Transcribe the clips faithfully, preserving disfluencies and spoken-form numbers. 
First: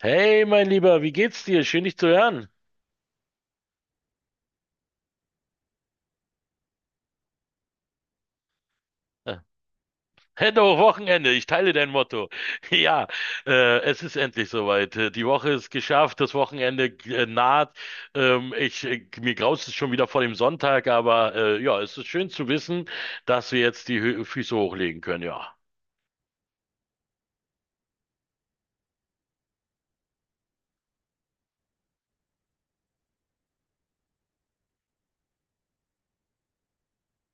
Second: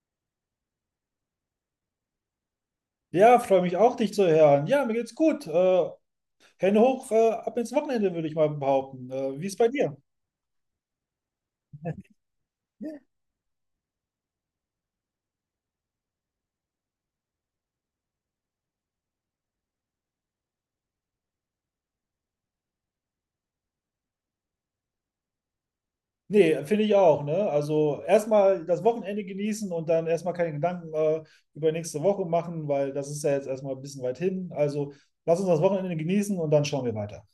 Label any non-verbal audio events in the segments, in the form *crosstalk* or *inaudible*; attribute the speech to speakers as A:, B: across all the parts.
A: Hey, mein Lieber, wie geht's dir? Schön, dich zu hören.
B: Ja, freue mich auch, dich zu hören. Ja, mir geht's gut. Äh, Hände hoch, äh, ab ins Wochenende, würde ich mal behaupten.
A: Äh,
B: Äh, wie ist bei dir?
A: Hello, Wochenende, ich teile dein Motto. *laughs* Ja, äh, es ist endlich soweit. Äh, Die Woche ist geschafft, das Wochenende äh, naht. Ähm, ich, äh, mir graust es schon wieder vor dem Sonntag, aber äh, ja, es ist schön zu wissen, dass wir jetzt die Hö Füße hochlegen können, ja.
B: Nee, finde ich auch, ne? Also erstmal das Wochenende genießen und dann erstmal keine Gedanken äh, über nächste Woche machen, weil das ist ja jetzt erstmal ein bisschen weit hin. Also lass uns das Wochenende genießen und dann schauen wir weiter.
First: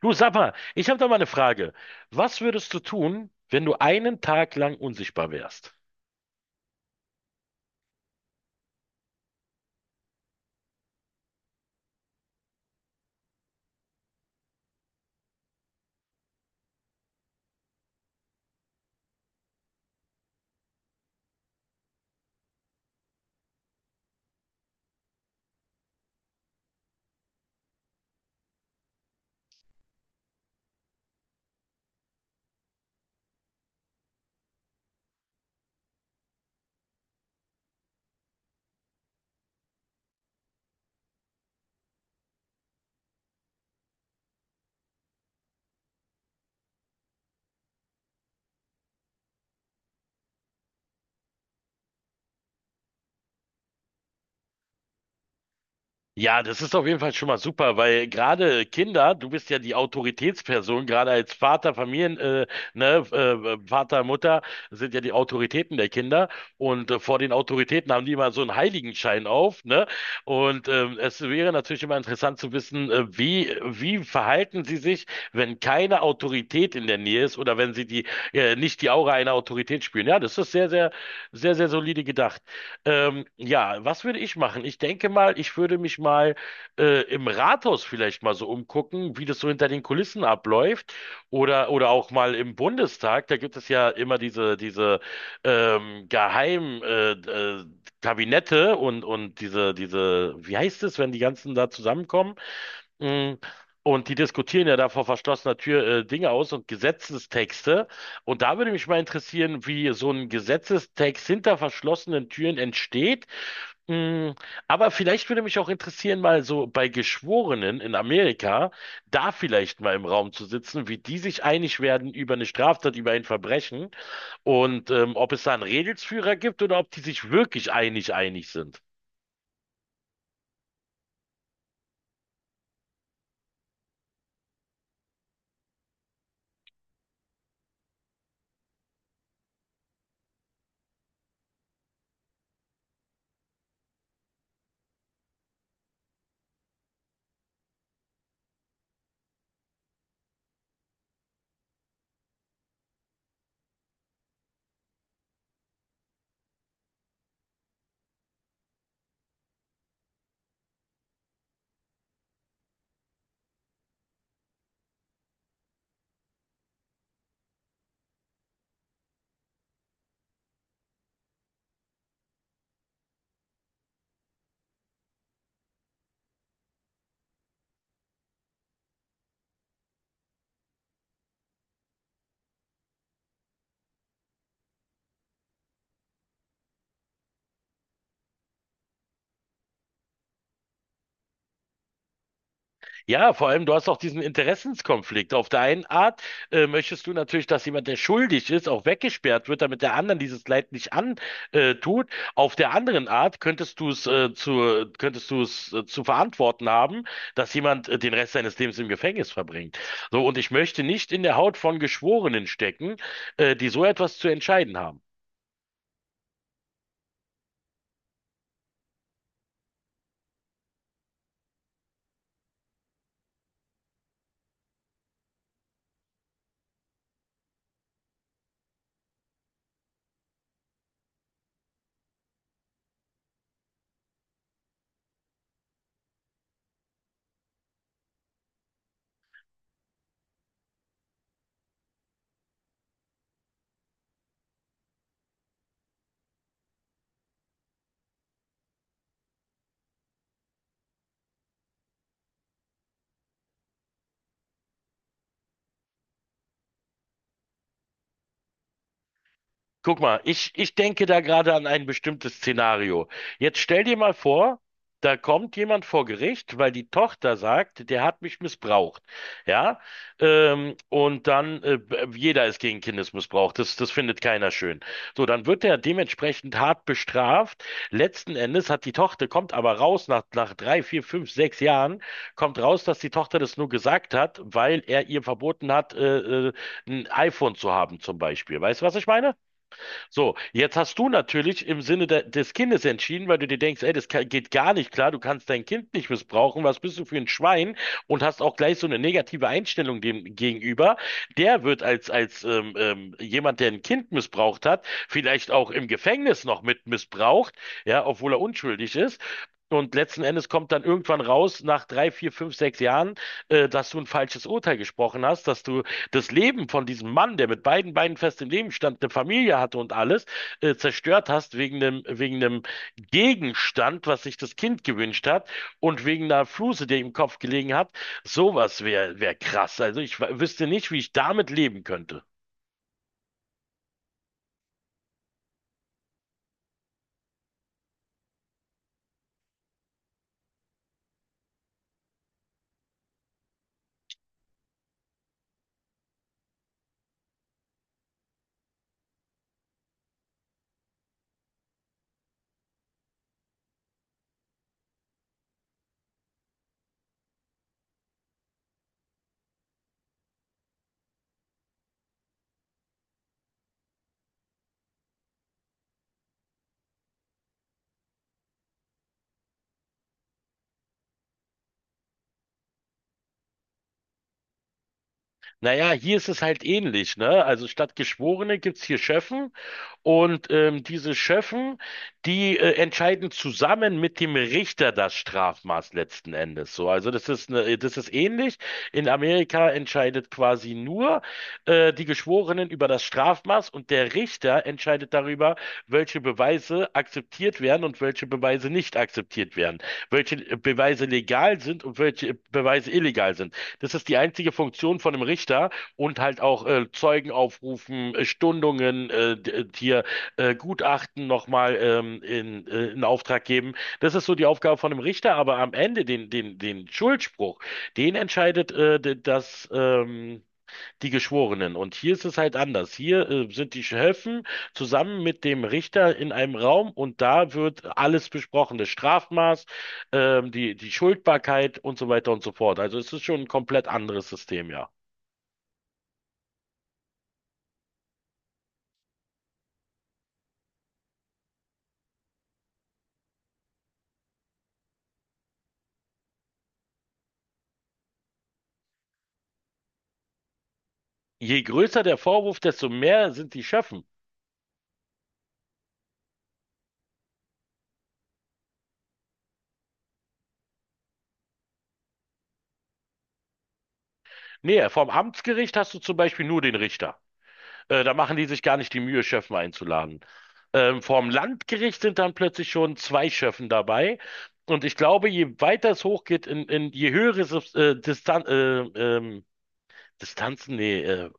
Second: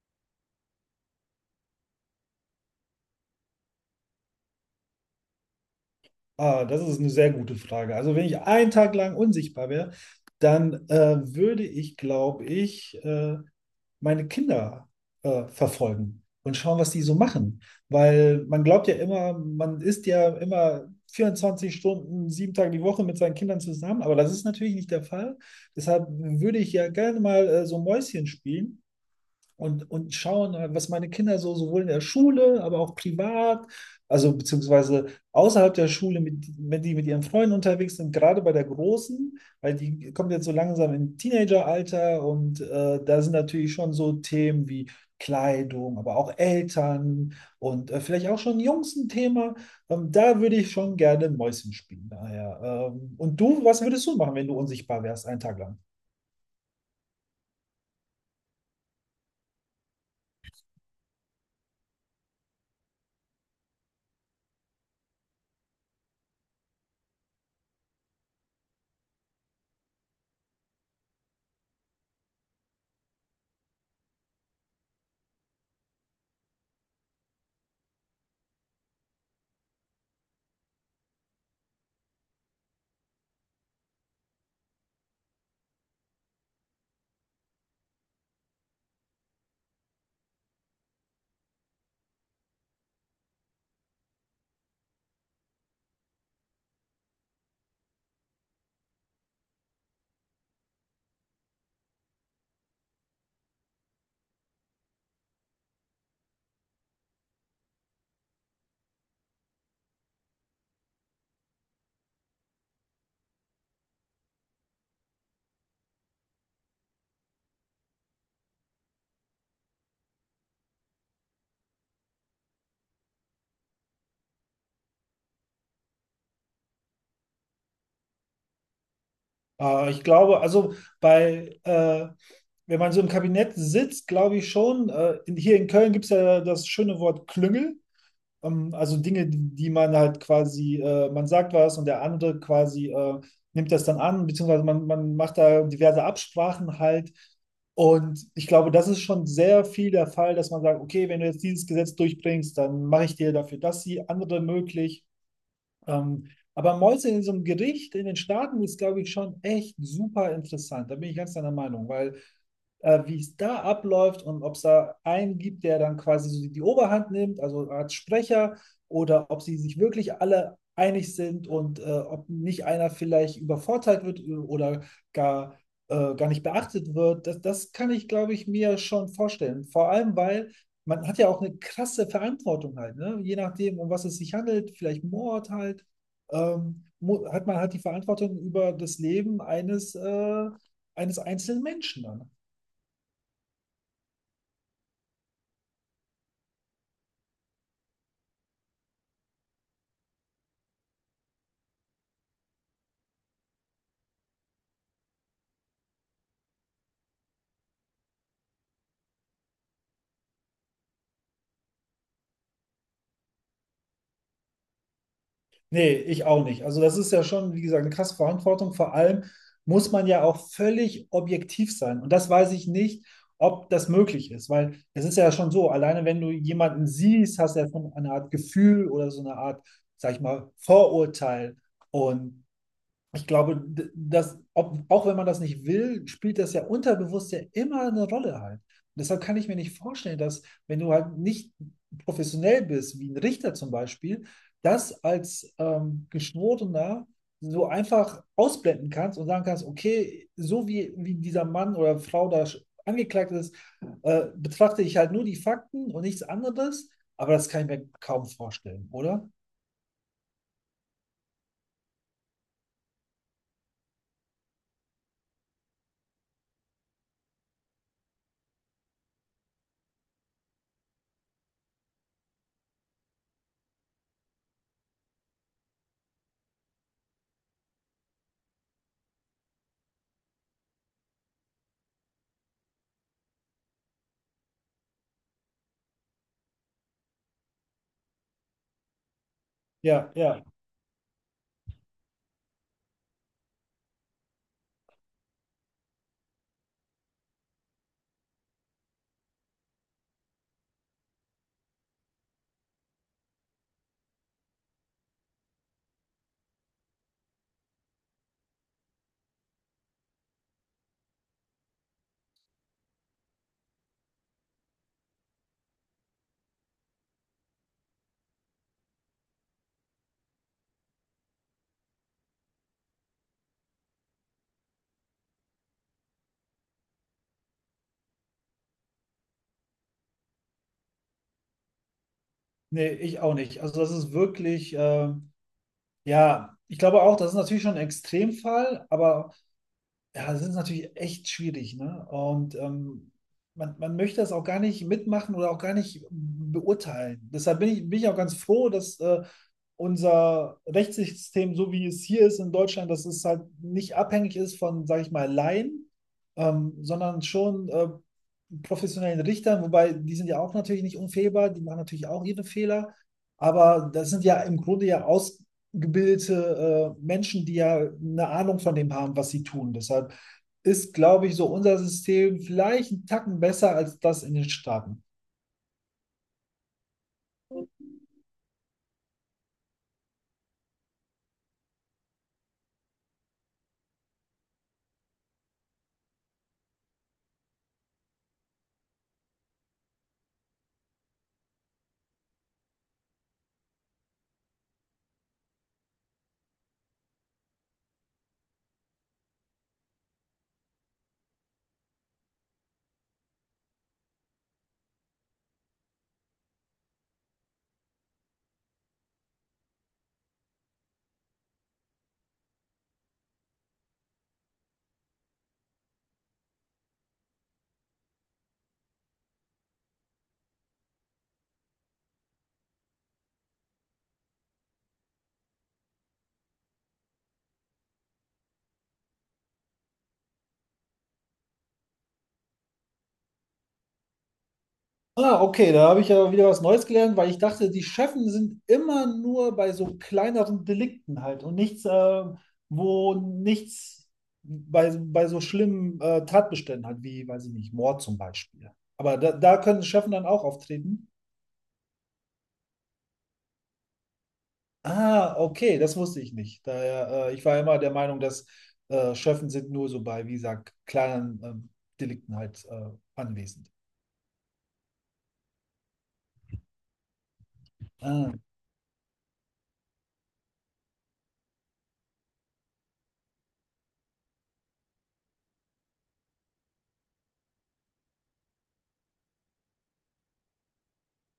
A: Du, sag mal, ich habe da mal eine Frage. Was würdest du tun, wenn du einen Tag lang unsichtbar wärst?
B: Ah, das ist eine sehr gute Frage. Also wenn ich einen Tag lang unsichtbar wäre, dann äh, würde ich, glaube ich, äh, meine Kinder äh, verfolgen und schauen, was die so machen. Weil man glaubt ja immer, man ist ja immer vierundzwanzig Stunden, sieben Tage die Woche mit seinen Kindern zusammen, aber das ist natürlich nicht der Fall. Deshalb würde ich ja gerne mal äh, so Mäuschen spielen und, und schauen, was meine Kinder so sowohl in der Schule, aber auch privat, also beziehungsweise außerhalb der Schule, mit, wenn die mit ihren Freunden unterwegs sind, gerade bei der Großen, weil die kommt jetzt so langsam in Teenageralter und äh, da sind natürlich schon so Themen wie Kleidung, aber auch Eltern und äh, vielleicht auch schon Jungs ein Thema. Ähm, da würde ich schon gerne Mäuschen spielen. Daher, ähm, und du, was würdest du machen, wenn du unsichtbar wärst, einen Tag lang?
A: Ja, das ist auf jeden Fall schon mal super, weil gerade Kinder, du bist ja die Autoritätsperson, gerade als Vater, Familien, äh, ne, äh, Vater, Mutter sind ja die Autoritäten der Kinder und äh, vor den Autoritäten haben die immer so einen Heiligenschein auf, ne? Und ähm, es wäre natürlich immer interessant zu wissen, äh, wie wie verhalten sie sich, wenn keine Autorität in der Nähe ist oder wenn sie die äh, nicht die Aura einer Autorität spüren. Ja, das ist sehr, sehr, sehr, sehr solide gedacht. Ähm, ja, was würde ich machen? Ich denke mal, ich würde mich mal äh, im Rathaus vielleicht mal so umgucken, wie das so hinter den Kulissen abläuft. Oder, oder auch mal im Bundestag. Da gibt es ja immer diese, diese ähm, geheim äh, äh, Kabinette und, und diese, diese, wie heißt es, wenn die ganzen da zusammenkommen? Mm, Und die diskutieren ja da vor verschlossener Tür äh, Dinge aus und Gesetzestexte. Und da würde mich mal interessieren, wie so ein Gesetzestext hinter verschlossenen Türen entsteht. Mm, Aber vielleicht würde mich auch interessieren, mal so bei Geschworenen in Amerika, da vielleicht mal im Raum zu sitzen, wie die sich einig werden über eine Straftat, über ein Verbrechen und ähm, ob es da einen Regelsführer gibt oder ob die sich wirklich einig einig sind.
B: Äh, ich glaube, also bei, äh, wenn man so im Kabinett sitzt, glaube ich schon, äh, in, hier in Köln gibt es ja das schöne Wort Klüngel. Ähm, also Dinge, die man halt quasi, äh, man sagt was und der andere quasi äh, nimmt das dann an, beziehungsweise man, man macht da diverse Absprachen halt. Und ich glaube, das ist schon sehr viel der Fall, dass man sagt, okay, wenn du jetzt dieses Gesetz durchbringst, dann mache ich dir dafür das, die andere möglich. Ähm, aber Mäuse in so einem Gericht in den Staaten ist, glaube ich, schon echt super interessant. Da bin ich ganz deiner Meinung, weil äh, wie es da abläuft und ob es da einen gibt, der dann quasi so die die Oberhand nimmt, also als Sprecher, oder ob sie sich wirklich alle einig sind und äh, ob nicht einer vielleicht übervorteilt wird äh, oder gar, äh, gar nicht beachtet wird, das, das kann ich, glaube ich, mir schon vorstellen. Vor allem, weil man hat ja auch eine krasse Verantwortung halt, ne? Je nachdem, um was es sich handelt, vielleicht Mord halt, ähm, mu- hat man halt die Verantwortung über das Leben eines, äh, eines einzelnen Menschen dann.
A: Ja, vor allem, du hast auch diesen Interessenskonflikt. Auf der einen Art äh, möchtest du natürlich, dass jemand, der schuldig ist, auch weggesperrt wird, damit der anderen dieses Leid nicht antut. Äh, tut. Auf der anderen Art könntest du es äh, zu, könntest du es äh, zu verantworten haben, dass jemand äh, den Rest seines Lebens im Gefängnis verbringt. So, und ich möchte nicht in der Haut von Geschworenen stecken, äh, die so etwas zu entscheiden haben.
B: Nee, ich auch nicht. Also das ist ja schon, wie gesagt, eine krasse Verantwortung. Vor allem muss man ja auch völlig objektiv sein. Und das weiß ich nicht, ob das möglich ist, weil es ist ja schon so, alleine wenn du jemanden siehst, hast du ja schon eine Art Gefühl oder so eine Art, sag ich mal, Vorurteil. Und ich glaube, dass, ob, auch wenn man das nicht will, spielt das ja unterbewusst ja immer eine Rolle halt. Und deshalb kann ich mir nicht vorstellen, dass, wenn du halt nicht professionell bist, wie ein Richter zum Beispiel, das als ähm, Geschworener so einfach ausblenden kannst und sagen kannst, okay, so wie, wie dieser Mann oder Frau da angeklagt ist, äh, betrachte ich halt nur die Fakten und nichts anderes. Aber das kann ich mir kaum vorstellen, oder?
A: Guck mal, ich, ich denke da gerade an ein bestimmtes Szenario. Jetzt stell dir mal vor, da kommt jemand vor Gericht, weil die Tochter sagt, der hat mich missbraucht. Ja, ähm, und dann, äh, b- jeder ist gegen Kindesmissbrauch. Das, das findet keiner schön. So, dann wird er dementsprechend hart bestraft. Letzten Endes hat die Tochter, kommt aber raus nach, nach drei, vier, fünf, sechs Jahren, kommt raus, dass die Tochter das nur gesagt hat, weil er ihr verboten hat, äh, äh, ein iPhone zu haben, zum Beispiel. Weißt du, was ich meine?
B: Ja,
A: So,
B: ja.
A: jetzt hast du natürlich im Sinne de des Kindes entschieden, weil du dir denkst, ey, das ka- geht gar nicht klar, du kannst dein Kind nicht missbrauchen, was bist du für ein Schwein? Und hast auch gleich so eine negative Einstellung dem gegenüber. Der wird als, als ähm, ähm, jemand, der ein Kind missbraucht hat, vielleicht auch im Gefängnis noch mit missbraucht, ja, obwohl er unschuldig ist. Und letzten Endes kommt dann irgendwann raus, nach drei, vier, fünf, sechs Jahren, äh, dass du ein falsches Urteil gesprochen hast, dass du das Leben von diesem Mann, der mit beiden Beinen fest im Leben stand, eine Familie hatte und alles, äh, zerstört hast wegen einem, wegen einem Gegenstand, was sich das Kind gewünscht hat und wegen einer Fluse, die ihm im Kopf gelegen hat, sowas wäre wär krass. Also ich w- wüsste nicht, wie ich damit leben könnte.
B: Nee, ich auch nicht. Also das ist wirklich, äh, ja, ich glaube auch, das ist natürlich schon ein Extremfall, aber ja, das ist natürlich echt schwierig, ne? Und ähm, man, man möchte das auch gar nicht mitmachen oder auch gar nicht beurteilen. Deshalb bin ich, bin ich auch ganz froh, dass äh, unser Rechtssystem, so wie es hier ist in Deutschland, dass es halt nicht abhängig ist von, sage ich mal, Laien, ähm, sondern schon äh, professionellen Richtern, wobei die sind ja auch natürlich nicht unfehlbar, die machen natürlich auch ihre Fehler, aber das sind ja im Grunde ja ausgebildete äh, Menschen, die ja eine Ahnung von dem haben, was sie tun. Deshalb ist, glaube ich, so unser System vielleicht einen Tacken besser als das in den Staaten.
A: Naja, hier ist es halt ähnlich, ne? Also statt Geschworene gibt's hier Schöffen Und ähm, diese Schöffen, die äh, entscheiden zusammen mit dem Richter das Strafmaß letzten Endes. So, also das ist eine, das ist ähnlich. In Amerika entscheidet quasi nur äh, die Geschworenen über das Strafmaß und der Richter entscheidet darüber, welche Beweise akzeptiert werden und welche Beweise nicht akzeptiert werden, welche äh, Beweise legal sind und welche Beweise illegal sind. Das ist die einzige Funktion von einem Richter und halt auch äh, Zeugen aufrufen, äh, Stundungen, äh, d- äh, hier äh, Gutachten nochmal ähm, in, äh, in Auftrag geben. Das ist so die Aufgabe von einem Richter, aber am Ende den, den, den Schuldspruch, den entscheidet äh, d- das, ähm, die Geschworenen. Und hier ist es halt anders. Hier äh, sind die Schöffen zusammen mit dem Richter in einem Raum und da wird alles besprochen, das Strafmaß, ähm, die, die Schuldbarkeit und so weiter und so fort. Also es ist schon ein komplett anderes System, ja.
B: Ah, okay, da habe ich ja wieder was Neues gelernt, weil ich dachte, die Chefen sind immer nur bei so kleineren Delikten halt und nichts, äh, wo nichts bei, bei so schlimmen äh, Tatbeständen halt, wie, weiß ich nicht, Mord zum Beispiel. Aber da, da können Chefen dann auch auftreten.
A: Je größer der Vorwurf, desto mehr sind die Schöffen.
B: Ah, okay, das wusste ich nicht. Daher, äh, ich war immer der Meinung, dass äh, Chefen sind nur so bei, wie gesagt, kleinen äh, Delikten halt äh, anwesend.
A: Nee, vom Amtsgericht hast du zum Beispiel nur den Richter. Äh, da
B: Ah,
A: machen die sich gar nicht die Mühe, Schöffen einzuladen. Ähm, vom Landgericht sind dann plötzlich schon zwei Schöffen dabei. Und ich glaube, je weiter es hochgeht, in, in je höhere Subs- äh, Distan äh, ähm, Distanzen, nee, äh,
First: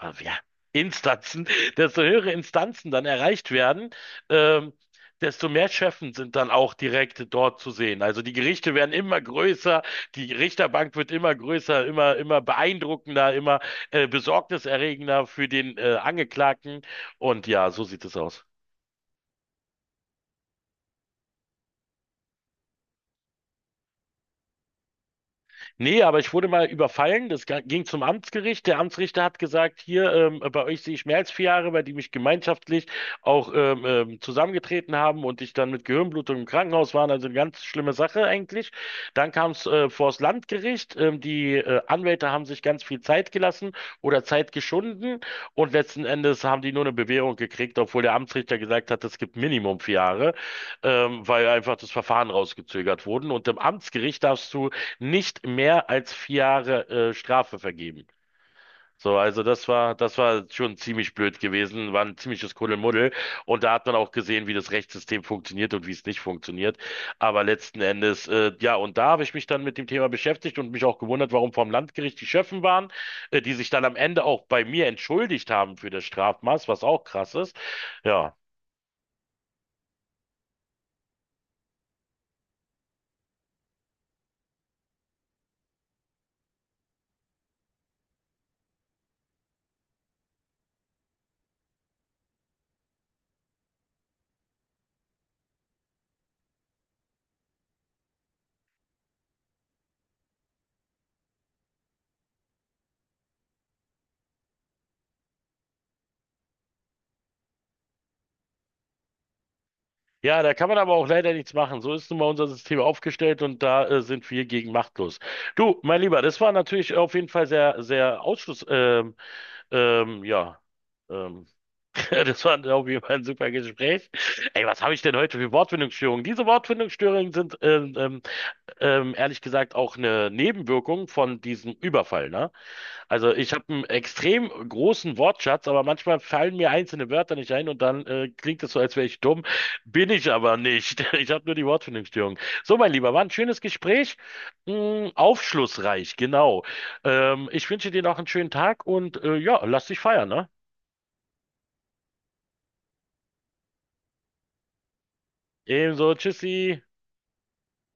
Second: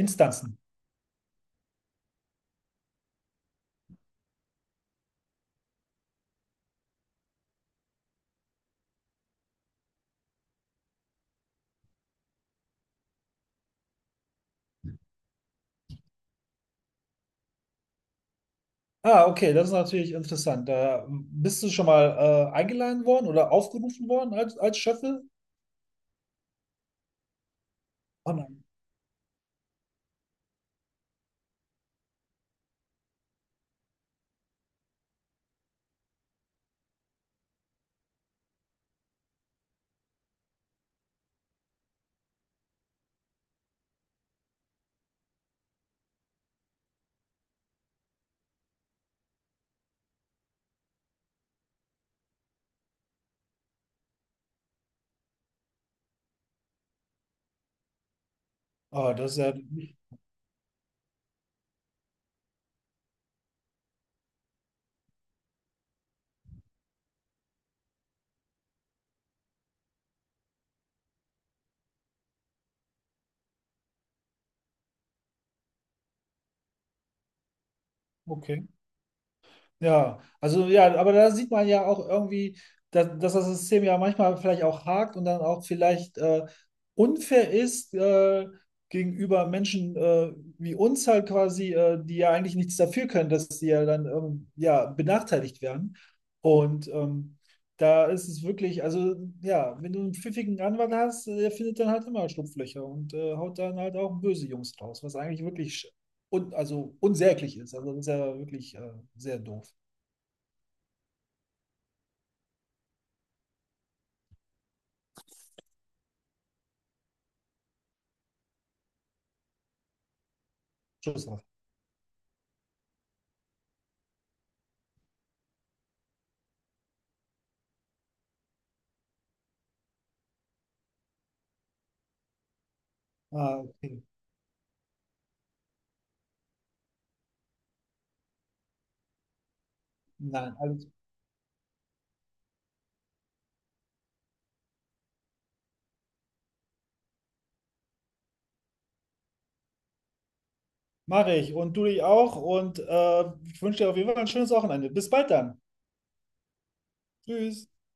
A: äh, ja, Instanzen, *laughs* desto höhere Instanzen dann erreicht werden, ähm, desto mehr Schöffen sind dann auch direkt dort zu sehen. Also die Gerichte werden immer größer, die Richterbank wird immer größer, immer, immer beeindruckender, immer äh, besorgniserregender für den äh, Angeklagten. Und ja, so sieht es aus.
B: Ah, okay, das ist natürlich interessant. Da bist du schon mal äh, eingeladen worden oder aufgerufen worden als, als Schöffel?
A: Nee, aber ich wurde mal überfallen. Das ga- ging zum
B: Oh nein.
A: Amtsgericht. Der Amtsrichter hat gesagt, hier, ähm, bei euch sehe ich mehr als vier Jahre, weil die mich gemeinschaftlich auch ähm, ähm, zusammengetreten haben und ich dann mit Gehirnblutung im Krankenhaus war. Also eine ganz schlimme Sache eigentlich. Dann kam es äh, vors Landgericht. Ähm, die äh, Anwälte haben sich ganz viel Zeit gelassen oder Zeit geschunden und letzten Endes haben die nur eine Bewährung gekriegt, obwohl der Amtsrichter gesagt hat, es gibt Minimum vier Jahre, ähm, weil einfach das Verfahren rausgezögert wurden. Und im Amtsgericht darfst du nicht mehr als vier Jahre äh, Strafe vergeben.
B: Ah,
A: So,
B: das ist
A: also
B: ja.
A: das war, das war schon ziemlich blöd gewesen, war ein ziemliches Kuddelmuddel. Und da hat man auch gesehen, wie das Rechtssystem funktioniert und wie es nicht funktioniert. Aber letzten Endes, äh, ja, und da habe ich mich dann mit dem Thema beschäftigt und mich auch gewundert, warum vom Landgericht die Schöffen waren, äh, die sich dann am Ende auch bei mir entschuldigt haben für das Strafmaß, was auch krass ist. Ja,
B: Okay. Ja, also ja, aber da sieht man ja auch irgendwie, dass, dass das System ja manchmal vielleicht auch hakt und dann auch vielleicht äh, unfair ist äh, gegenüber Menschen äh, wie uns halt quasi, äh, die ja eigentlich nichts dafür können, dass sie ja dann ähm, ja, benachteiligt werden. Und ähm, da ist es wirklich, also ja, wenn du einen pfiffigen Anwalt hast, der findet dann halt immer Schlupflöcher und äh, haut dann halt auch böse Jungs raus, was eigentlich wirklich sch- un also unsäglich ist. Also das ist ja wirklich äh, sehr doof.
A: Ja, da kann man aber auch leider nichts machen. So ist nun mal unser System aufgestellt und da äh, sind wir gegen machtlos. Du, mein Lieber, das war natürlich auf jeden Fall sehr, sehr Ausschluss. Ähm, ähm, ja,
B: Schusshaft.
A: ähm, *laughs* das war auf jeden Fall ein super Gespräch. Ey, was habe ich denn heute für Wortfindungsstörungen? Diese Wortfindungsstörungen sind ähm, ähm, ähm, ehrlich gesagt auch eine Nebenwirkung von diesem Überfall, ne? Also ich
B: Ah,
A: habe einen
B: okay.
A: extrem großen Wortschatz, aber manchmal fallen mir einzelne Wörter nicht ein und dann äh, klingt es so, als wäre ich dumm. Bin ich aber
B: Nein, alles
A: nicht. *laughs* Ich habe nur die Wortfindungsstörung. So, mein Lieber, war ein schönes Gespräch. Hm, aufschlussreich, genau. Ähm, ich wünsche dir noch einen schönen Tag und äh, ja, lass dich feiern, ne?
B: mache ich. Und du dich auch. Und äh, ich wünsche dir auf jeden Fall ein schönes Wochenende. Bis bald dann.
A: Ebenso, tschüssi.
B: Tschüss.